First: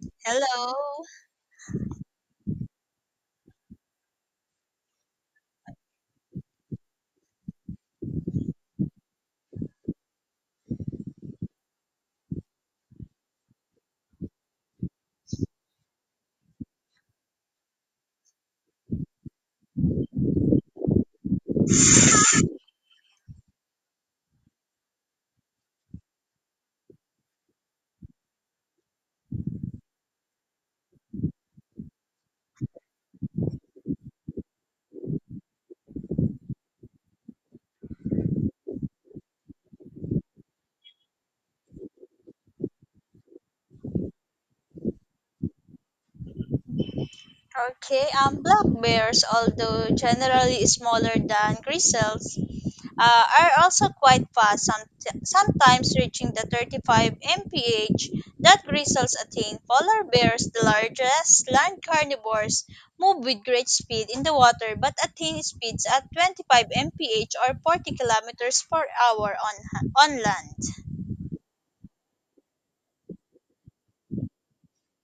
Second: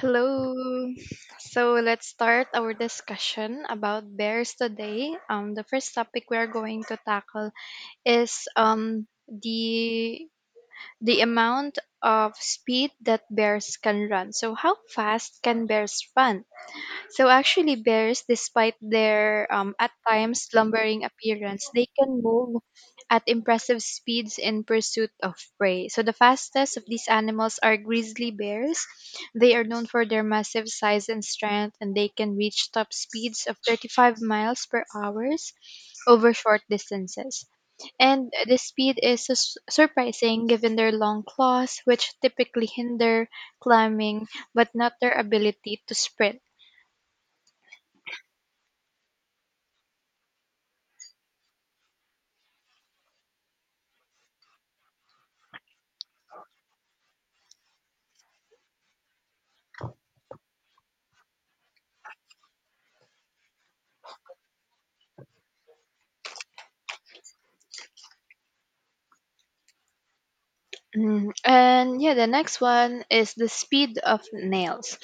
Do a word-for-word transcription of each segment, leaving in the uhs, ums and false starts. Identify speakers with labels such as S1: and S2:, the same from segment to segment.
S1: Hello.
S2: Hello.
S1: So let's start our discussion about bears today. Um, the first topic we are going to tackle is um the the amount of speed that bears can run. So how fast can bears run? So actually, bears, despite their um, at times slumbering appearance, they can move at impressive speeds in pursuit of prey. So the fastest of these animals are grizzly bears. They are known for their massive size and strength, and they can reach top speeds of thirty-five miles per hour over short distances. And this speed is sus- surprising given their long claws, which typically hinder climbing but not their ability to sprint.
S2: Okay, um, black bears, although generally smaller than grizzlies, uh, are also quite fast, some, sometimes reaching the thirty-five miles per hour that grizzlies attain. Polar bears, the largest land carnivores, move with great speed in the water but attain speeds at twenty-five miles per hour or forty kilometers per hour on, on land.
S1: Mm, and yeah, the next one is the speed of nails.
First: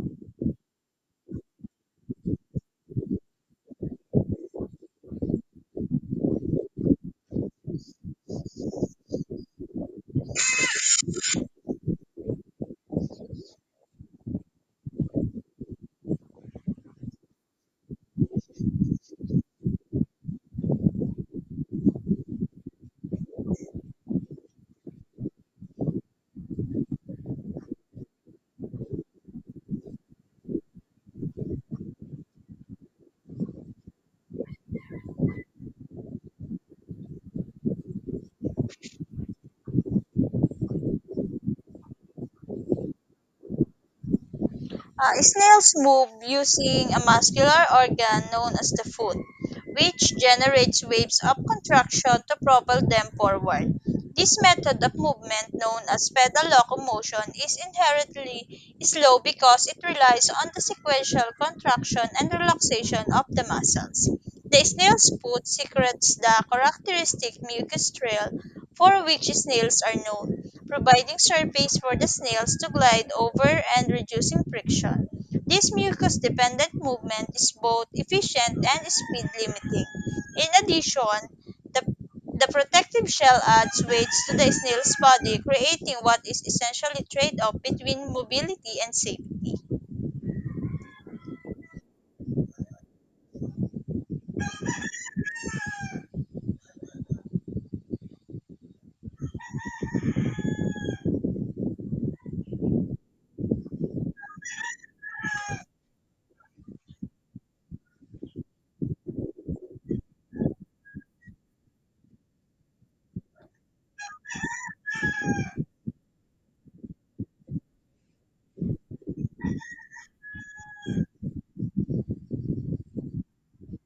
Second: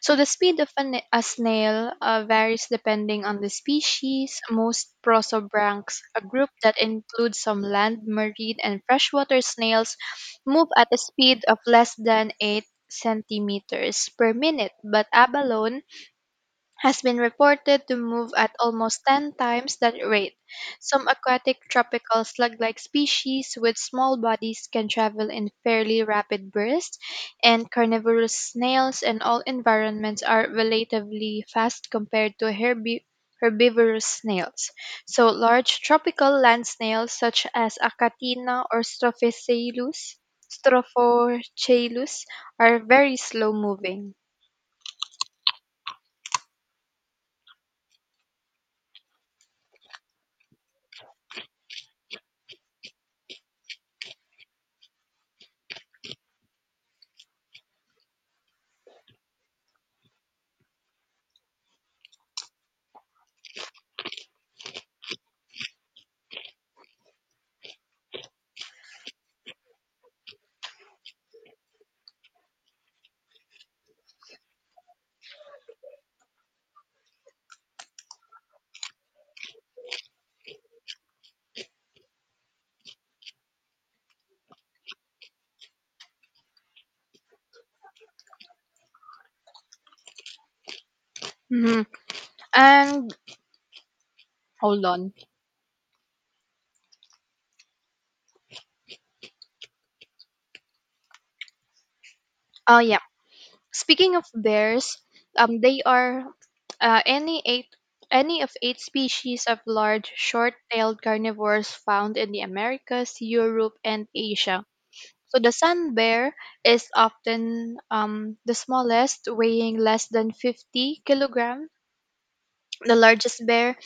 S1: So the speed of a, na- a snail uh, varies depending on the species. Most prosobranchs, a group that includes some land, marine, and freshwater snails, move at a speed of less than eight centimeters per minute, but abalone has been reported to move at almost ten times that rate. Some aquatic tropical slug-like species with small bodies can travel in fairly rapid bursts, and carnivorous snails in all environments are relatively fast compared to herbi- herbivorous snails. So large tropical land snails such as Acatina or Strophiceilus Strophochailus are very slow moving.
S2: Uh, snails move using a muscular organ known as the foot, which generates waves of contraction to propel them forward. This method of movement, known as pedal locomotion, is inherently slow because it relies on the sequential contraction and relaxation of the muscles. The snail's foot secretes the characteristic mucus trail for which snails are known, providing surface for the snails to glide over and reducing friction. This mucus dependent movement is both efficient and speed limiting. In addition, the, the protective shell adds weight to the snail's body, creating what is essentially a trade off between mobility and safety.
S1: Mhm. And hold on. Oh yeah. Speaking of bears, um, they are uh, any eight any of eight species of large short-tailed carnivores found in the Americas, Europe, and Asia. So the sun bear is often um, the smallest, weighing less than fifty kilograms. The largest bear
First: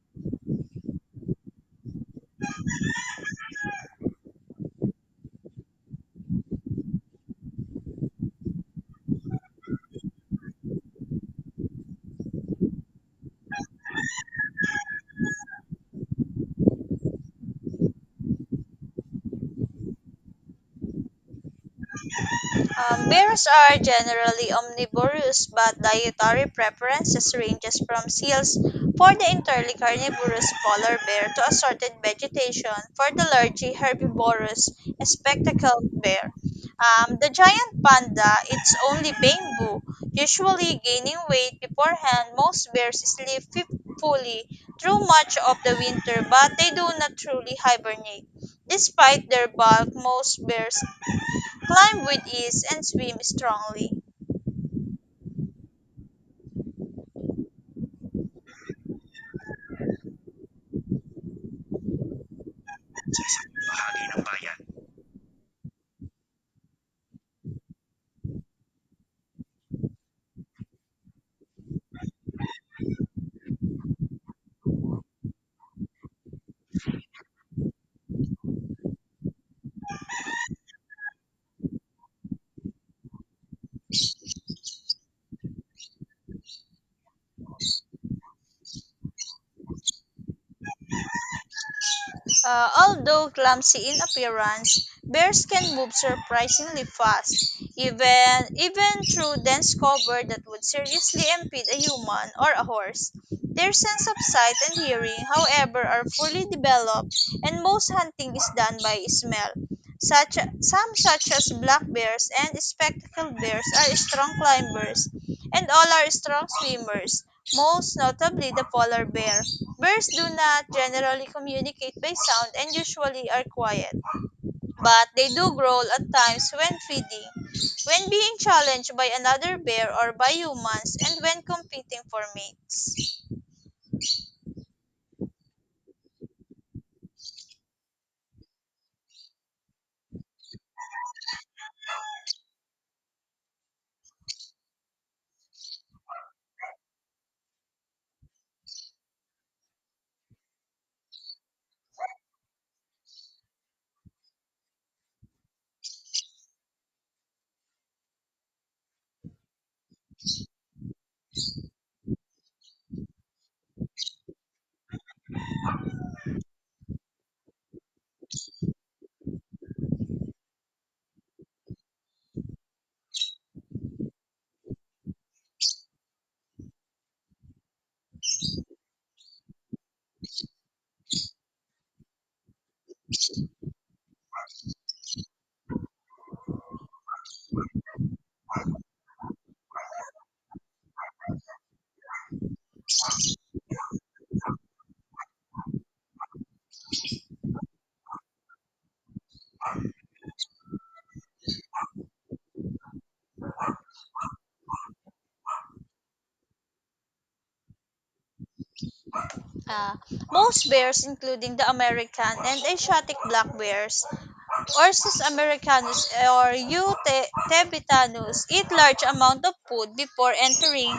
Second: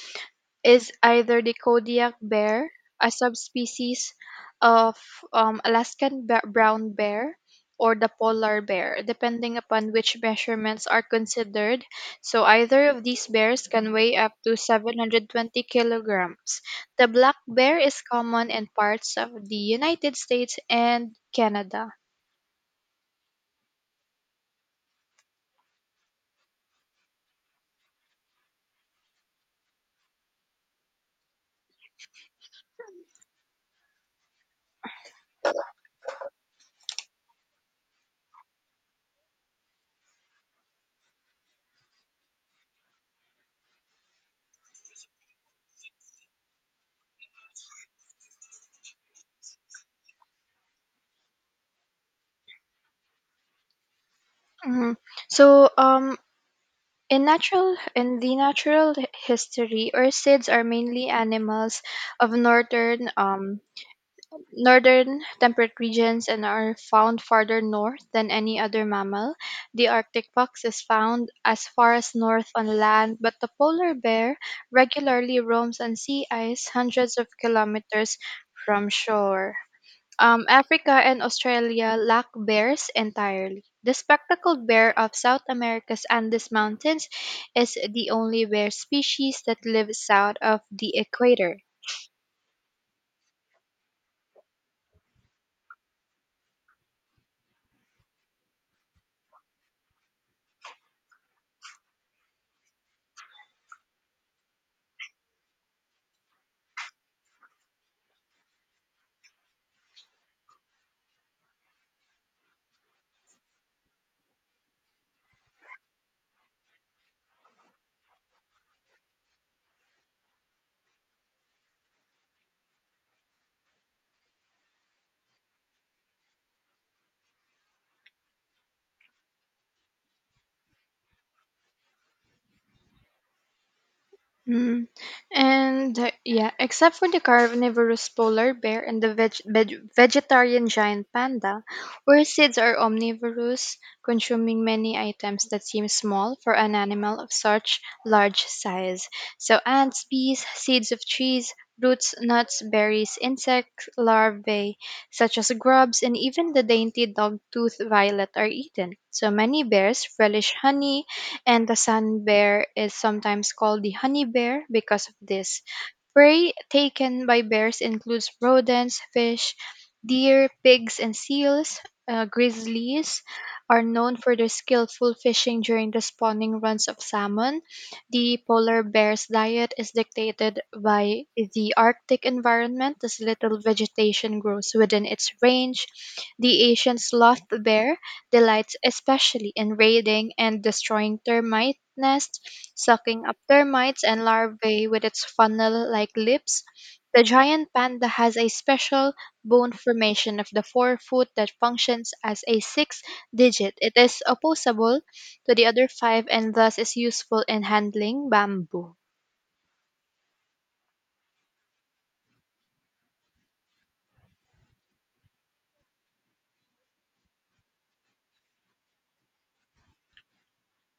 S1: is either the Kodiak bear, a subspecies of um, Alaskan ba- brown bear, or the polar bear, depending upon which measurements are considered. So either of these bears can weigh up to seven hundred twenty kilograms. The black bear is common in parts of the United States and Canada.
S2: Um, bears are generally omnivorous, but dietary preferences ranges from seals for the entirely carnivorous polar bear to assorted vegetation for the largely herbivorous spectacled bear. Um, the giant panda eats only bamboo, usually gaining weight beforehand. Most bears sleep fi- fully through much of the winter, but they do not truly hibernate. Despite their bulk, most bears climb with ease, and swim strongly.
S1: Mhm. So, um, in natural in the natural h- history, ursids are mainly animals of northern um, Northern temperate regions and are found farther north than any other mammal. The Arctic fox is found as far as north on land, but the polar bear regularly roams on sea ice hundreds of kilometers from shore. Um, Africa and Australia lack bears entirely. The spectacled bear of South America's Andes Mountains is the only bear species that lives south of the equator.
S2: Uh, although clumsy in appearance, bears can move surprisingly fast, even even through dense cover that would seriously impede a human or a horse. Their sense of sight and hearing, however, are fully developed, and most hunting is done by smell. Such, some such as black bears and spectacled bears are strong climbers, and all are strong swimmers, most notably the polar bear. Birds do not generally communicate by sound and usually are quiet, but they do growl at times when feeding, when being challenged by another bear or by humans, and when competing for mates.
S1: Mm. And uh, yeah, except for the carnivorous polar bear and the veg- veg- vegetarian giant panda, orchids are omnivorous, consuming many items that seem small for an animal of such large size. So ants, bees, seeds of trees, roots, nuts, berries, insect larvae such as grubs, and even the dainty dog-toothed violet are eaten. So many bears relish honey, and the sun bear is sometimes called the honey bear because of this. Prey taken by bears includes rodents, fish, deer, pigs, and seals. Uh, grizzlies are known for their skillful fishing during the spawning runs of salmon. The polar bear's diet is dictated by the Arctic environment, as little vegetation grows within its range. The Asian sloth bear delights especially in raiding and destroying termite nests, sucking up termites and larvae with its funnel-like lips. The giant panda has a special bone formation of the forefoot that functions as a sixth digit. It is opposable to the other five and thus is useful in handling bamboo.
S2: Ah, most bears, including the American and Asiatic black bears, Ursus americanus or U. te- tebitanus, eat large amount of food before entering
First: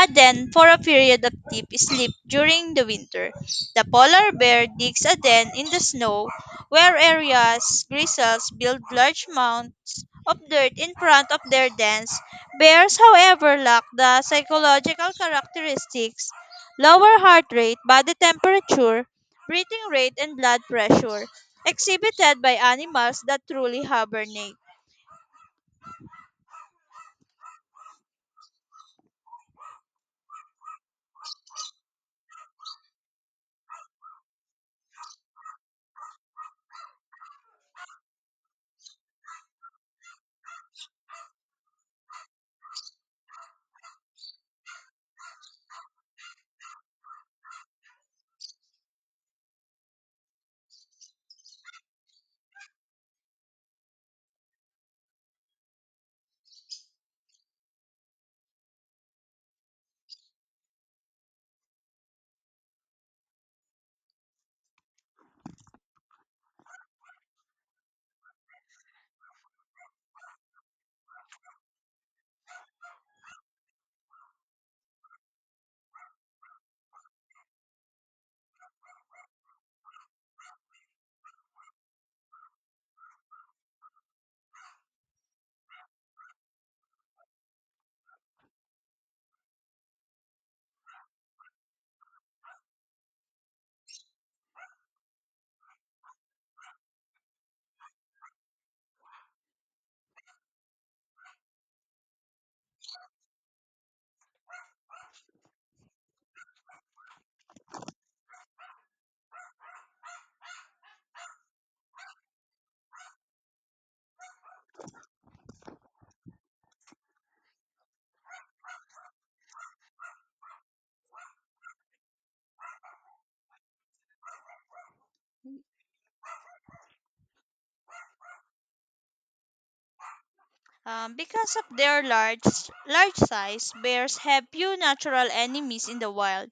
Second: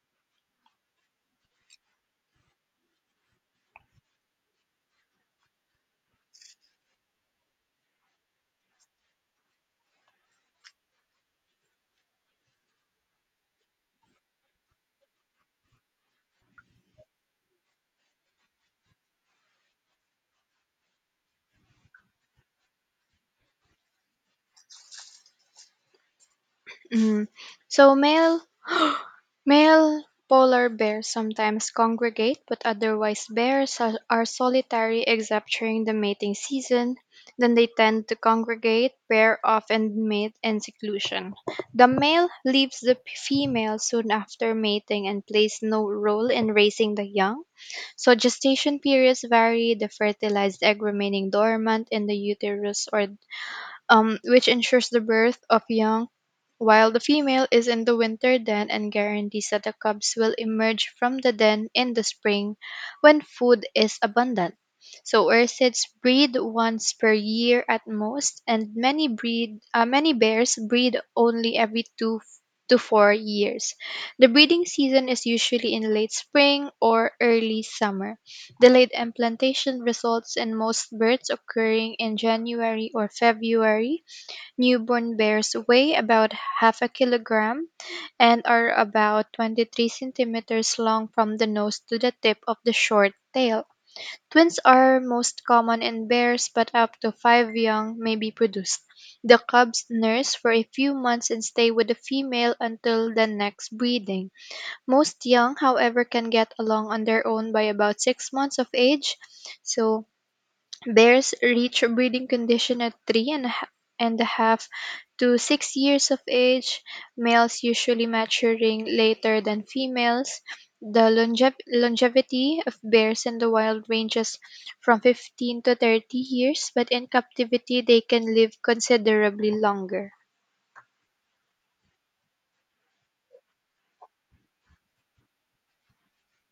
S2: a den for a period of deep sleep during the winter. The polar bear digs a den in the snow where areas grizzles build large mounds of dirt in front of their dens. Bears, however, lack the psychological characteristics, lower heart rate, body temperature, breathing rate, and blood pressure exhibited by animals that truly hibernate.
S1: Mm. So male Male polar bears sometimes congregate, but otherwise bears are, are solitary except during the mating season. Then they tend to congregate, pair off, and mate in seclusion. The male leaves the p- female soon after mating and plays no role in raising the young. So gestation periods vary, the fertilized egg remaining dormant in the uterus or um, which ensures the birth of young, while the female is in the winter den and guarantees that the cubs will emerge from the den in the spring when food is abundant. So ursids breed once per year at most, and many breed uh, many bears breed only every two to four years. The breeding season is usually in late spring or early summer. Delayed implantation results in most births occurring in January or February. Newborn bears weigh about half a kilogram and are about twenty-three centimeters long from the nose to the tip of the short tail. Twins are most common in bears, but up to five young may be produced. The cubs nurse for a few months and stay with the female until the next breeding. Most young, however, can get along on their own by about six months of age. So bears reach a breeding condition at three and a ha- and a half to six years of age, males usually maturing later than females. The longev- longevity of bears in the wild ranges from fifteen to thirty years, but in captivity they can live considerably longer.
S2: Um, because of their large large size, bears have few natural enemies in the wild.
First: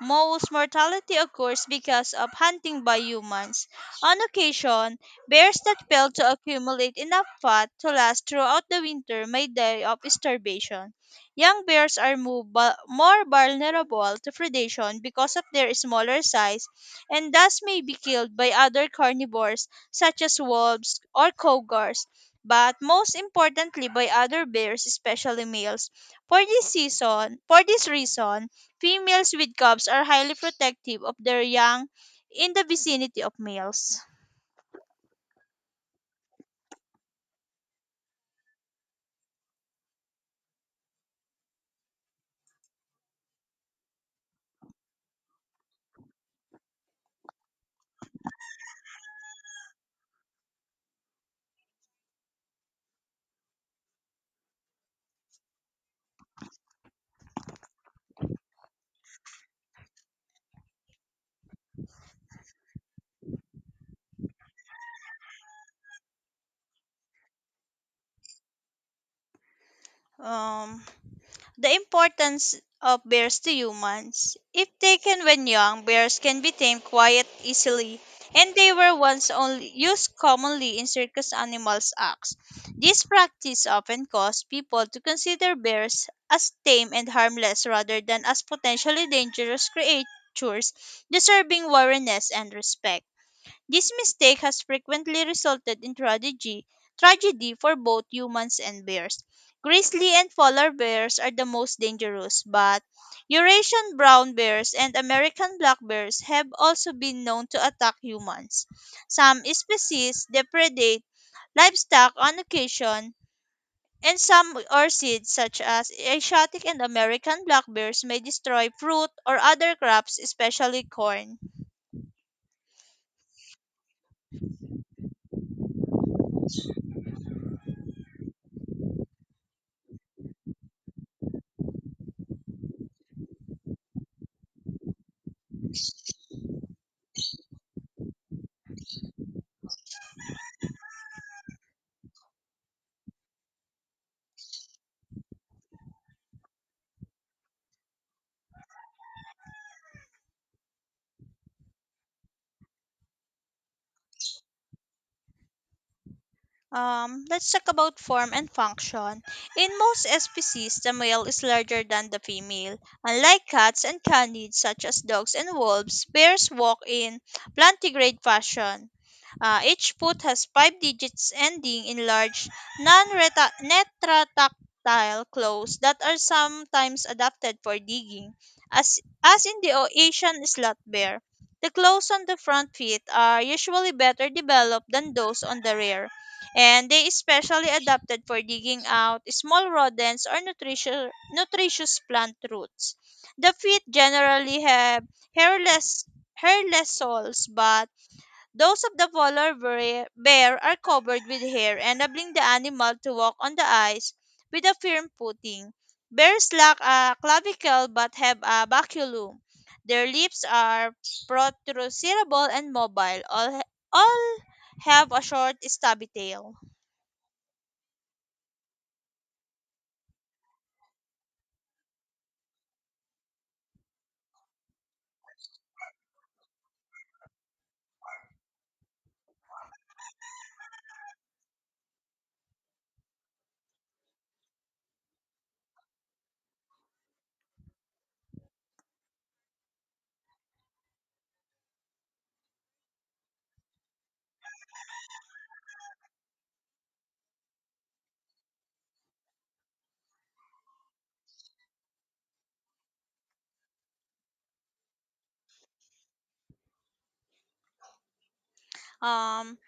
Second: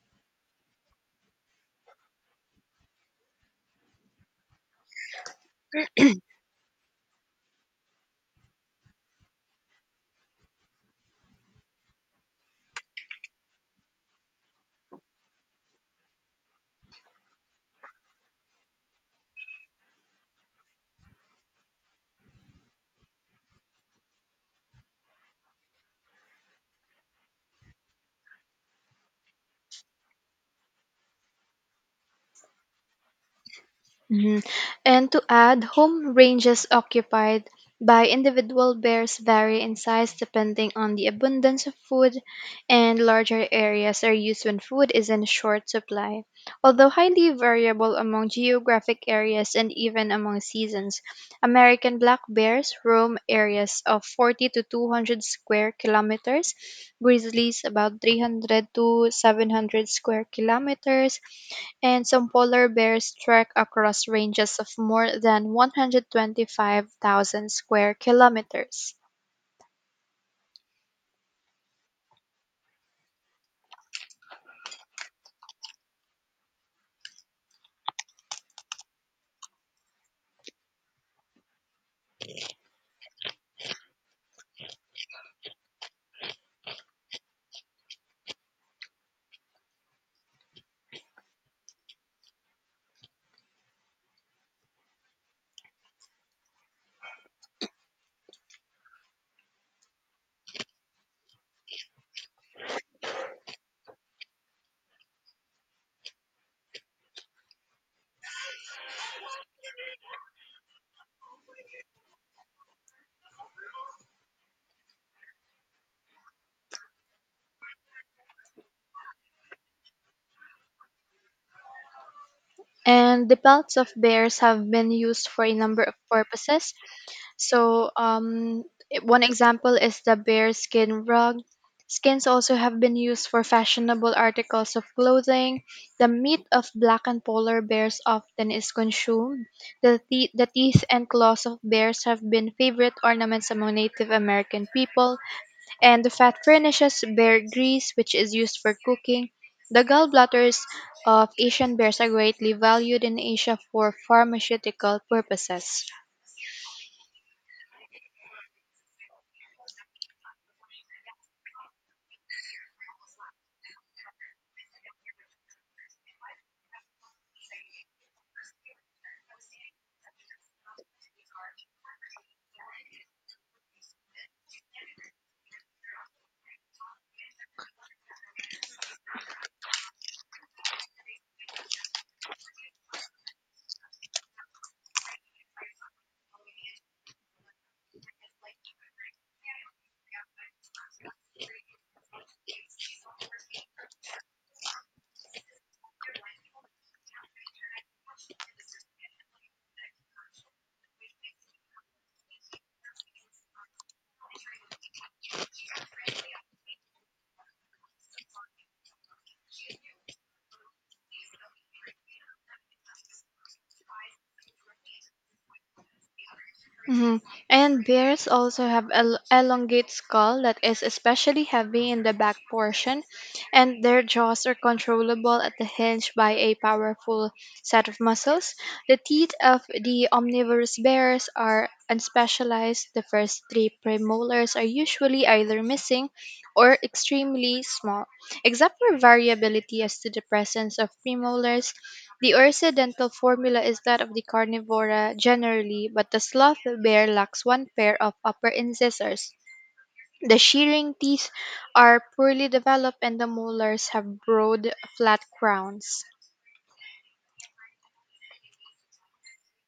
S2: Most mortality occurs because of hunting by humans. On occasion, bears that fail to accumulate enough fat to last throughout the winter may die of starvation. Young bears are mo- bu- more vulnerable to predation because of their smaller size and thus may be killed by other carnivores such as wolves or cougars, but most importantly by other bears, especially males. For this season, for this reason, females with cubs are highly protective of their young in the vicinity of males.
S1: Mhm. And to add, home ranges occupied by individual bears vary in size depending on the abundance of food, and larger areas are used when food is in short supply. Although highly variable among geographic areas and even among seasons, American black bears roam areas of forty to two hundred square kilometers, grizzlies about three hundred to seven hundred square kilometers, and some polar bears trek across ranges of more than one hundred twenty-five thousand square kilometers.
S2: Um, the importance of bears to humans. If taken when young, bears can be tamed quite easily, and they were once only used commonly in circus animals acts. This practice often caused people to consider bears as tame and harmless rather than as potentially dangerous creatures deserving awareness and respect. This mistake has frequently resulted in tragedy, tragedy for both humans and bears. Grizzly and polar bears are the most dangerous, but Eurasian brown bears and American black bears have also been known to attack humans. Some species depredate livestock on occasion, and some orchids, such as Asiatic and American black bears, may destroy fruit or other crops, especially corn.
S1: And the pelts of bears have been used for a number of purposes. So, um, one example is the bear skin rug. Skins also have been used for fashionable articles of clothing. The meat of black and polar bears often is consumed. The, te- the teeth and claws of bears have been favorite ornaments among Native American people, and the fat furnishes bear grease, which is used for cooking. The gallbladders of Asian bears are greatly valued in Asia for pharmaceutical purposes.
S2: Um, let's talk about form and function. In most species, the male is larger than the female. Unlike cats and canids, such as dogs and wolves, bears walk in plantigrade fashion. Uh, each put has five digits ending in large, non-retractile claws that are sometimes adapted for digging, as, as in the O- Asian slot bear. The claws on the front feet are usually better developed than those on the rear, and they especially adapted for digging out small rodents or nutritious, nutritious plant roots. The feet generally have hairless hairless soles, but those of the polar bear bear are covered with hair, enabling the animal to walk on the ice with a firm footing. Bears lack a clavicle but have a baculum. Their lips are protrusible and mobile. All, all have a short, stubby tail.
S1: Mhm. And bears also have el- elongate skull that is especially heavy in the back portion, and their jaws are controllable at the hinge by a powerful set of muscles. The teeth of the omnivorous bears are unspecialized. The first three premolars are usually either missing or extremely small. Except for variability as to the presence of premolars, the Ursidental formula is that of the Carnivora generally, but the Sloth bear lacks one pair of upper incisors. The shearing teeth are poorly developed and the molars have broad, flat crowns.
S2: Um,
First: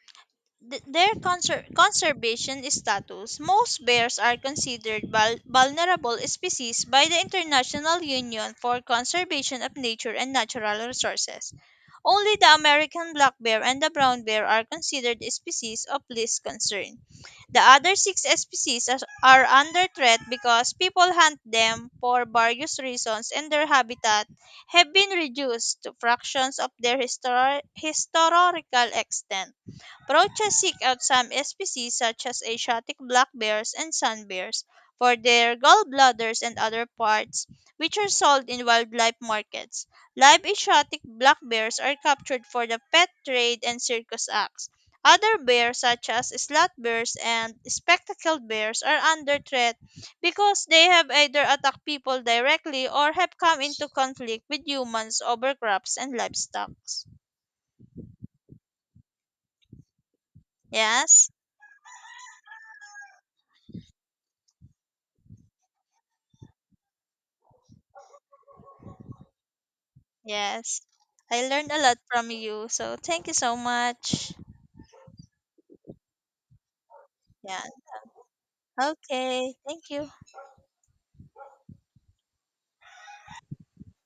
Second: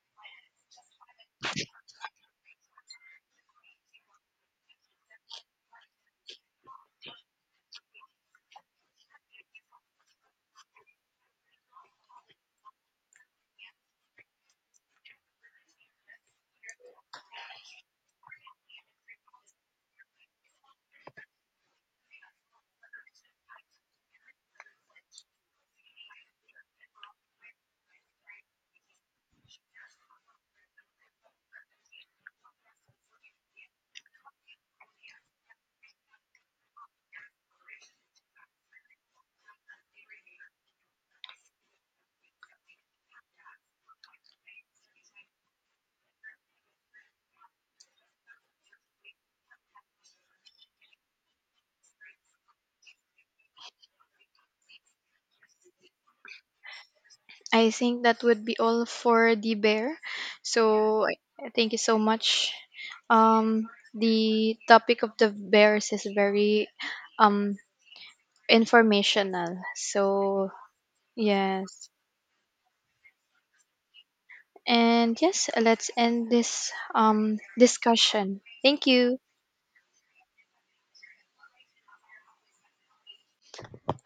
S2: th- their conser- conservation status, most bears are considered vul- vulnerable species by the International Union for Conservation of Nature and Natural Resources. Only the American black bear and the brown bear are considered species of least concern. The other six species are are under threat because people hunt them for various reasons and their habitat have been reduced to fractions of their histor- historical extent. Roaches seek out some species such as Asiatic black bears and sun bears for their gallbladders and other parts, which are sold in wildlife markets. Live Asiatic black bears are captured for the pet trade and circus acts. Other bears such as slot bears and spectacled bears are under threat because they have either attacked people directly or have come into conflict with humans over crops and livestock.
S1: I think that would be all for the bear. So
S2: Yes?
S1: I- thank you so much. Um, the topic of the bears is very um, informational. So
S2: Yes. I learned a
S1: yes.
S2: lot from you. So thank you so much.
S1: And yes, let's end this um,
S2: Yeah.
S1: discussion. Thank you.
S2: Okay. Thank you.